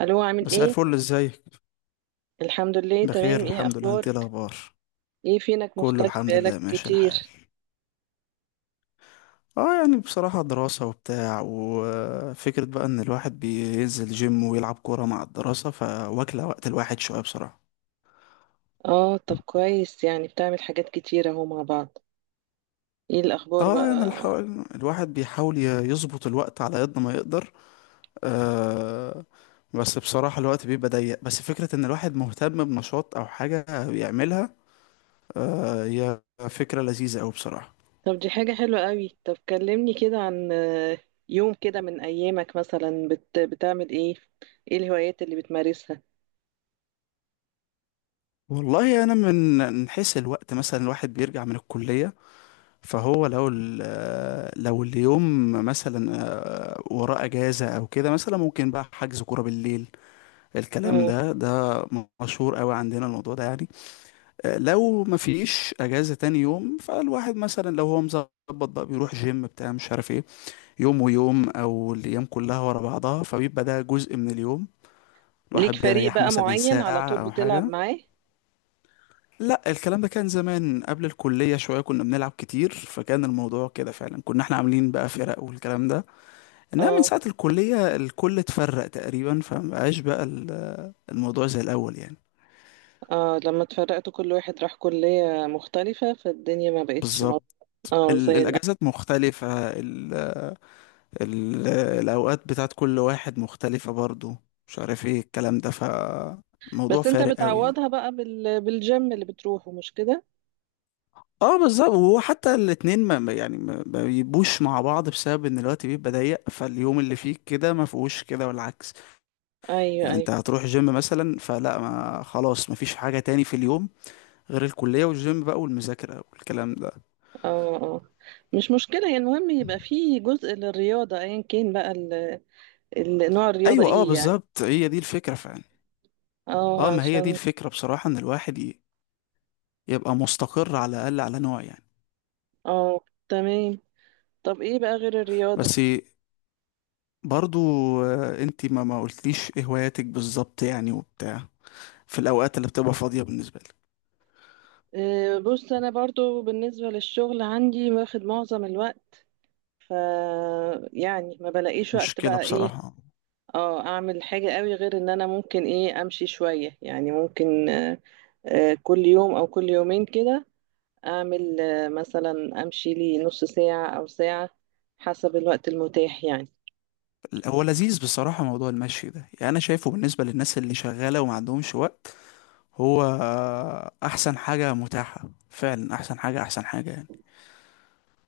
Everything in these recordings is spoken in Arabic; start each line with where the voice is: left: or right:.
right: الو، عامل
left: مساء
right: ايه؟
left: الفل، ازيك؟
right: الحمد لله،
left: بخير
right: تمام. ايه
left: الحمد لله، انت ايه
right: اخبارك؟
left: الاخبار؟
right: ايه، فينك
left: كله
right: مختفي
left: الحمد لله
right: بقالك
left: ماشي الحال.
right: كتير؟
left: اه، يعني بصراحة دراسة وبتاع، وفكرة بقى ان الواحد بينزل جيم ويلعب كورة مع الدراسة، فواكلة وقت الواحد شوية بصراحة.
right: اه، طب كويس، يعني بتعمل حاجات كتير اهو مع بعض. ايه الاخبار
left: اه، يعني
right: بقى؟
left: الواحد بيحاول يظبط الوقت على قد ما يقدر. آه بس بصراحة الوقت بيبقى ضيق، بس فكرة ان الواحد مهتم بنشاط او حاجة بيعملها، هي فكرة لذيذة اوي بصراحة.
right: طب دي حاجة حلوة قوي. طب كلمني كده عن يوم كده من ايامك مثلا بتعمل ايه؟ ايه الهوايات اللي بتمارسها؟
left: والله انا من حيث الوقت، مثلا الواحد بيرجع من الكليه، فهو لو لو اليوم مثلا وراه اجازه او كده، مثلا ممكن بقى حجز كوره بالليل. الكلام
right: مم.
left: ده مشهور قوي عندنا، الموضوع ده يعني. لو ما فيش اجازه تاني يوم، فالواحد مثلا لو هو مظبط بقى بيروح جيم بتاع مش عارف ايه، يوم ويوم، او الايام كلها ورا بعضها، فبيبقى ده جزء من اليوم،
right: ليك
left: الواحد
right: فريق
left: بيريح
right: بقى
left: مثلا
right: معين على
left: ساعه
right: طول
left: او
right: بتلعب
left: حاجه.
right: معاه؟
left: لا، الكلام ده كان زمان، قبل الكلية شوية كنا بنلعب كتير، فكان الموضوع كده فعلا، كنا احنا عاملين بقى فرق والكلام ده، انما من
right: اه،
left: ساعة الكلية الكل اتفرق تقريبا، فمبقاش بقى الموضوع زي الأول يعني.
right: اه، لما اتفرقتوا كل واحد راح كلية مختلفة فالدنيا ما بقتش
left: بالظبط،
right: مظبوطة. اه، زي الأول.
left: الأجازات مختلفة، ال ال الأوقات بتاعت كل واحد مختلفة برضو، مش عارف ايه الكلام ده، فالموضوع
right: بس انت
left: فارق قوي يعني.
right: بتعوضها بقى بالجيم اللي بتروحه، مش كده؟
left: اه بالظبط، وهو حتى الاتنين يعني ما بيبقوش مع بعض بسبب ان الوقت بيبقى ضيق، فاليوم اللي فيه كده ما فيهوش كده والعكس.
right: ايوه،
left: يعني انت
right: ايوه.
left: هتروح جيم مثلا، فلا، ما خلاص مفيش حاجة تاني في اليوم غير الكلية والجيم بقى والمذاكرة والكلام ده.
right: اه، اه، مش مشكله، يعني المهم يبقى في جزء للرياضه، ايا كان بقى نوع الرياضه
left: ايوه اه
right: ايه يعني.
left: بالظبط، هي دي الفكرة فعلا.
right: اه،
left: اه، ما هي دي
right: عشان.
left: الفكرة بصراحة، ان الواحد يبقى مستقر على الاقل على نوع يعني.
right: اه، تمام. طب ايه بقى غير الرياضه؟
left: بس برضو، انت ما قلتليش ايه هواياتك بالظبط يعني وبتاع، في الاوقات اللي بتبقى فاضية بالنسبة لك.
right: بص، انا برضو بالنسبه للشغل عندي واخد معظم الوقت. ف يعني ما بلاقيش وقت
left: مشكلة
right: بقى ايه،
left: بصراحة.
right: اه اعمل حاجه قوي غير ان انا ممكن ايه امشي شويه، يعني ممكن كل يوم او كل يومين كده اعمل مثلا امشي لي نص ساعة او ساعة، حسب الوقت المتاح يعني.
left: هو لذيذ بصراحة موضوع المشي ده، يعني انا شايفه بالنسبة للناس اللي شغالة وما عندهمش وقت، هو احسن حاجة متاحة فعلا، احسن حاجة، احسن حاجة يعني.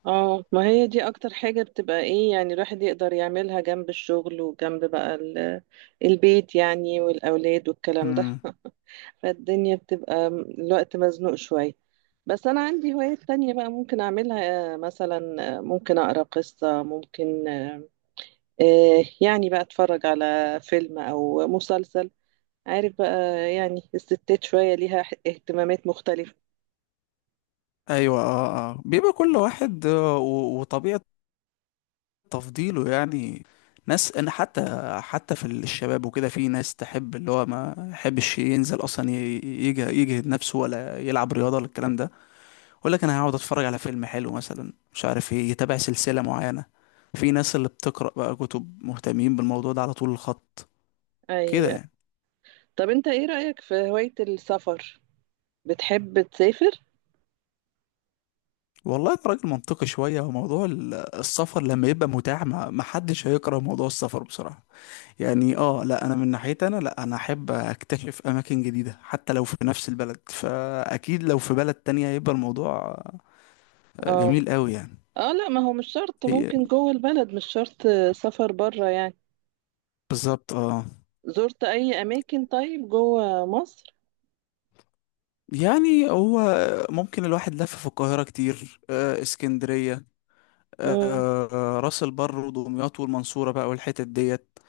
right: اه، ما هي دي اكتر حاجة بتبقى ايه، يعني الواحد يقدر يعملها جنب الشغل وجنب بقى البيت، يعني والاولاد والكلام ده.
left: امم.
right: فالدنيا بتبقى الوقت مزنوق شوية. بس انا عندي هوايات تانية بقى ممكن اعملها، مثلا ممكن اقرا قصة، ممكن يعني بقى اتفرج على فيلم او مسلسل، عارف بقى. يعني الستات شوية ليها اهتمامات مختلفة.
left: ايوه، اه، اه، بيبقى كل واحد، وطبيعة تفضيله يعني. ناس، انا حتى في الشباب وكده في ناس تحب، اللي هو ما يحبش ينزل اصلا يجهد نفسه، ولا يلعب رياضة ولا الكلام ده، يقول لك انا هقعد اتفرج على فيلم حلو مثلا، مش عارف ايه، يتابع سلسلة معينة. في ناس اللي بتقرأ بقى كتب، مهتمين بالموضوع ده على طول الخط كده
right: أيوة.
left: يعني.
right: طب أنت إيه رأيك في هواية السفر؟ بتحب تسافر؟
left: والله انت راجل منطقي شوية، وموضوع السفر لما يبقى متاح ما حدش هيكره موضوع السفر بصراحة، يعني اه لا، انا من ناحيتي انا لا، انا احب اكتشف اماكن جديدة حتى لو في نفس البلد، فاكيد لو في بلد تانية هيبقى الموضوع
right: اه،
left: جميل قوي يعني.
right: اه، لا، ما هو مش شرط،
left: هي
right: ممكن جوه البلد، مش شرط سفر بره يعني.
left: بالظبط اه.
right: زرت أي أماكن طيب جوه مصر؟
left: يعني هو ممكن الواحد لف في القاهرة كتير، اسكندرية،
right: امم.
left: آه، راس البر ودمياط والمنصورة بقى والحتت ديت،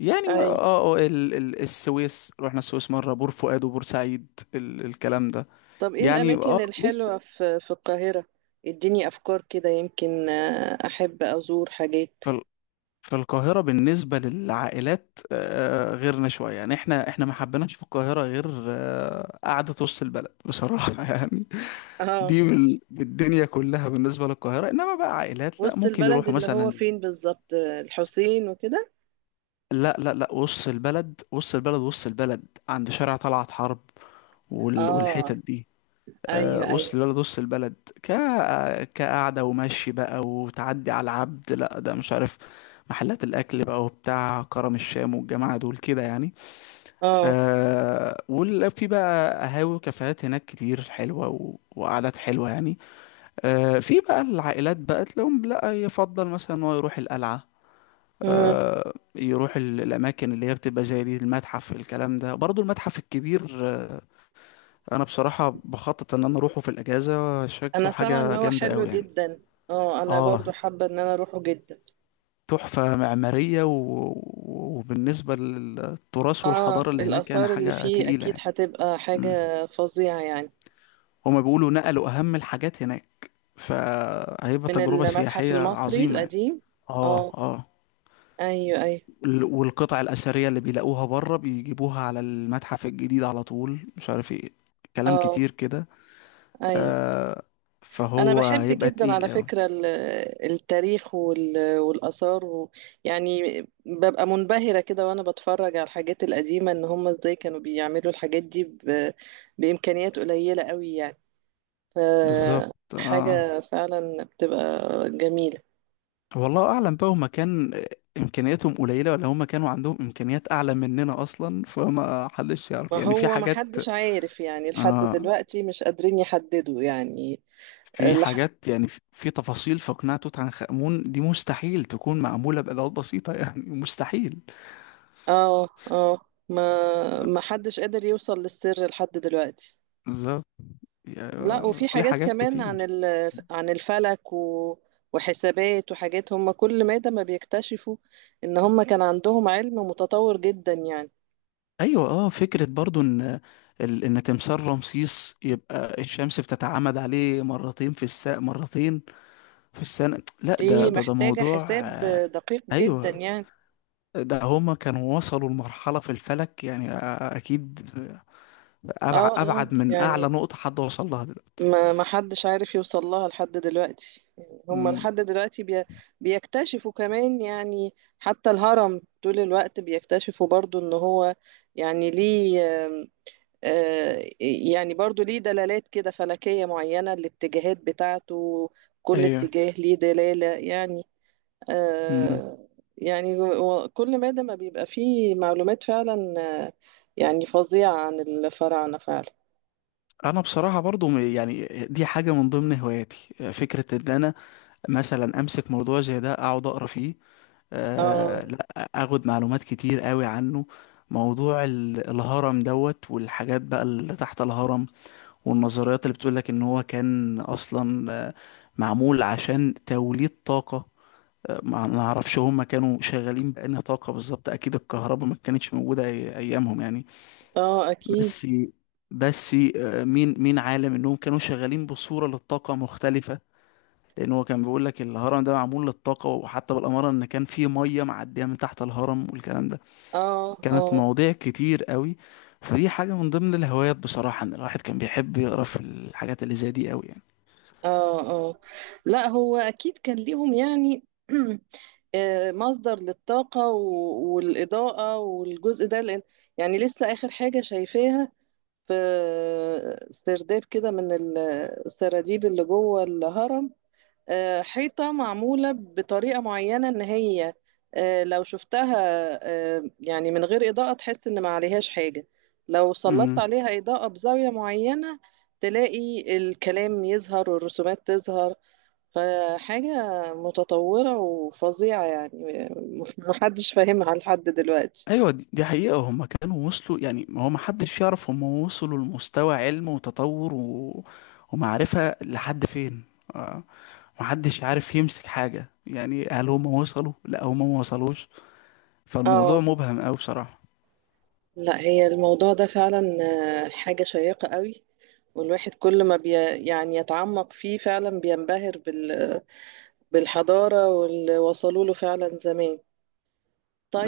left: يعني
right: أي.
left: اه اه ال ال السويس، رحنا السويس مرة، بور فؤاد وبورسعيد، الكلام ده
right: طب إيه
left: يعني.
right: الأماكن
left: اه، لسه.
right: الحلوة في القاهرة؟ اديني أفكار كده، يمكن أحب أزور حاجات.
left: فال- فالقاهرة بالنسبة للعائلات، غيرنا شوية يعني، احنا ما حبيناش في القاهرة غير قعدة وسط البلد بصراحة يعني.
right: اه،
left: دي بالدنيا كلها بالنسبة للقاهرة، انما بقى عائلات لا،
right: وسط
left: ممكن
right: البلد
left: يروحوا
right: اللي هو
left: مثلا.
right: فين بالظبط، الحسين وكده؟
left: لا، لا، لا، وسط البلد، وسط البلد، وسط البلد عند شارع طلعت حرب،
right: اه،
left: والحتت دي.
right: ايوه، ايوه.
left: وسط البلد، وسط البلد، ك كقعدة ومشي بقى، وتعدي على العبد، لا ده مش عارف، محلات الأكل بقى وبتاع كرم الشام والجماعة دول كده يعني.
right: اه،
left: وفي بقى قهاوي وكافيهات هناك كتير حلوة وقعدات حلوة يعني. في بقى العائلات بقى تلاقيهم، لا يفضل مثلا إن هو يروح القلعة،
right: مم.
left: يروح الأماكن اللي هي بتبقى زي دي، المتحف الكلام ده برضو، المتحف الكبير. انا بصراحه بخطط ان انا اروحه في الاجازه،
right: انا
left: شكله
right: سامعه ان
left: حاجه
right: هو
left: جامده
right: حلو
left: قوي يعني.
right: جدا. اه، انا
left: اه،
right: برضو حابه ان انا اروحه جدا.
left: تحفه معماريه وبالنسبه للتراث
right: اه،
left: والحضاره اللي هناك، يعني
right: الاثار اللي
left: حاجه
right: فيه
left: تقيله
right: اكيد
left: يعني.
right: هتبقى
left: مم.
right: حاجه فظيعه يعني.
left: هما بيقولوا نقلوا اهم الحاجات هناك، فهيبقى
right: من
left: تجربه
right: المتحف
left: سياحيه
right: المصري
left: عظيمه يعني.
right: القديم.
left: اه،
right: اه،
left: اه،
right: ايوه، ايوه.
left: والقطع الاثريه اللي بيلاقوها بره بيجيبوها على المتحف الجديد على طول، مش عارف ايه، كلام
right: اه،
left: كتير كده.
right: ايوه.
left: آه
right: انا
left: فهو
right: بحب
left: هيبقى
right: جدا على
left: تقيل قوي.
right: فكره التاريخ والاثار يعني ببقى منبهره كده وانا بتفرج على الحاجات القديمه، ان هم ازاي كانوا بيعملوا الحاجات دي بامكانيات قليله قوي يعني.
left: بالظبط اه.
right: فحاجة فعلا بتبقى جميلة.
left: والله اعلم بقى، هما كان امكانياتهم قليله ولا هما كانوا عندهم امكانيات اعلى مننا اصلا، فما حدش يعرف
right: ما
left: يعني، في
right: هو ما
left: حاجات،
right: حدش عارف يعني لحد
left: آه
right: دلوقتي، مش قادرين يحددوا يعني.
left: في
right: لح...
left: حاجات يعني، في تفاصيل، في قناع توت عنخ امون دي مستحيل تكون معموله بادوات بسيطه يعني مستحيل.
right: اه، اه، ما ما حدش قادر يوصل للسر لحد دلوقتي.
left: بالظبط، يعني
right: لا، وفي
left: في
right: حاجات
left: حاجات
right: كمان عن
left: كتير.
right: عن الفلك وحسابات وحاجات، هم كل مادة ما بيكتشفوا ان هم كان عندهم علم متطور جدا يعني.
left: ايوه اه، فكره برضو ان ان تمثال رمسيس يبقى الشمس بتتعامد عليه مرتين في الساعه، مرتين في السنه، لا، ده
right: دي
left: ده ده
right: محتاجة
left: موضوع
right: حساب دقيق جدا
left: ايوه،
right: يعني.
left: ده هما كانوا وصلوا لمرحلة في الفلك، يعني أكيد أبعد،
right: اه، اه،
left: أبعد من
right: يعني
left: أعلى نقطة حد وصل لها دلوقتي.
right: ما حدش عارف يوصل لها لحد دلوقتي، يعني هم
left: أمم،
right: لحد دلوقتي بيكتشفوا كمان. يعني حتى الهرم طول الوقت بيكتشفوا برضو ان هو يعني ليه يعني برضو ليه دلالات كده فلكية معينة، الاتجاهات بتاعته كل
left: أيوه.
right: اتجاه ليه دلالة يعني.
left: أمم.
right: آه، يعني كل مادة ما بيبقى فيه معلومات فعلا، آه، يعني فظيعة عن الفراعنة فعلا.
left: أنا بصراحة برضو يعني دي حاجة من ضمن هواياتي، فكرة إن أنا مثلا أمسك موضوع زي ده أقعد أقرأ فيه،
right: اه،
left: لا أخد معلومات كتير قوي عنه. موضوع الهرم دوت والحاجات بقى اللي تحت الهرم، والنظريات اللي بتقولك إن هو كان أصلا معمول عشان توليد طاقة. ما اعرفش هم كانوا شغالين بأنهي طاقة بالظبط، اكيد الكهرباء ما كانتش موجودة ايامهم يعني.
right: اه، اكيد.
left: بس بس مين عالم انهم كانوا شغالين بصورة للطاقة مختلفة، لان هو كان بيقول لك الهرم ده معمول للطاقة، وحتى بالأمارة ان كان في مية معدية من تحت الهرم والكلام ده،
right: اه،
left: كانت
right: اه،
left: مواضيع كتير قوي. فدي حاجة من ضمن الهوايات بصراحة، ان الواحد كان بيحب يقرا في الحاجات اللي زي دي قوي
right: اه، اه، لا هو اكيد كان ليهم يعني. مصدر للطاقة والإضاءة والجزء ده، لأن يعني لسه آخر حاجة شايفاها في سرداب كده من السراديب اللي جوه الهرم. حيطة معمولة بطريقة معينة، إن هي لو شفتها يعني من غير إضاءة تحس إن ما عليهاش حاجة، لو سلطت
left: يعني.
right: عليها إضاءة بزاوية معينة تلاقي الكلام يظهر والرسومات تظهر. فحاجة متطورة وفظيعة يعني. محدش فاهمها لحد دلوقتي.
left: ايوه، دي حقيقة، هم كانوا وصلوا، يعني هو ما حدش يعرف هم وصلوا لمستوى علم وتطور ومعرفة لحد فين. آه، ما حدش عارف يمسك حاجة، يعني هل هم وصلوا، لا هم ما وصلوش، فالموضوع
right: اه،
left: مبهم قوي بصراحة.
right: لا هي الموضوع ده فعلا حاجة شيقة قوي. والواحد كل ما يعني يتعمق فيه فعلا بينبهر بالحضارة واللي وصلوا له فعلا زمان.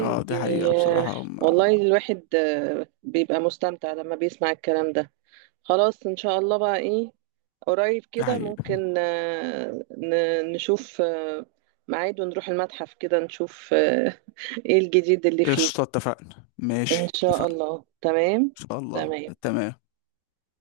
left: اه
right: دي،
left: دي حقيقة بصراحة،
right: والله الواحد بيبقى مستمتع لما بيسمع الكلام ده. خلاص، إن شاء الله بقى إيه، قريب
left: دي
right: كده
left: حقيقة.
right: ممكن نشوف ميعاد ونروح المتحف كده، نشوف إيه الجديد اللي فيه.
left: قشطة، اتفقنا،
right: إن
left: ماشي
right: شاء
left: اتفقنا.
right: الله، تمام.
left: ان شاء الله
right: تمام.
left: تمام.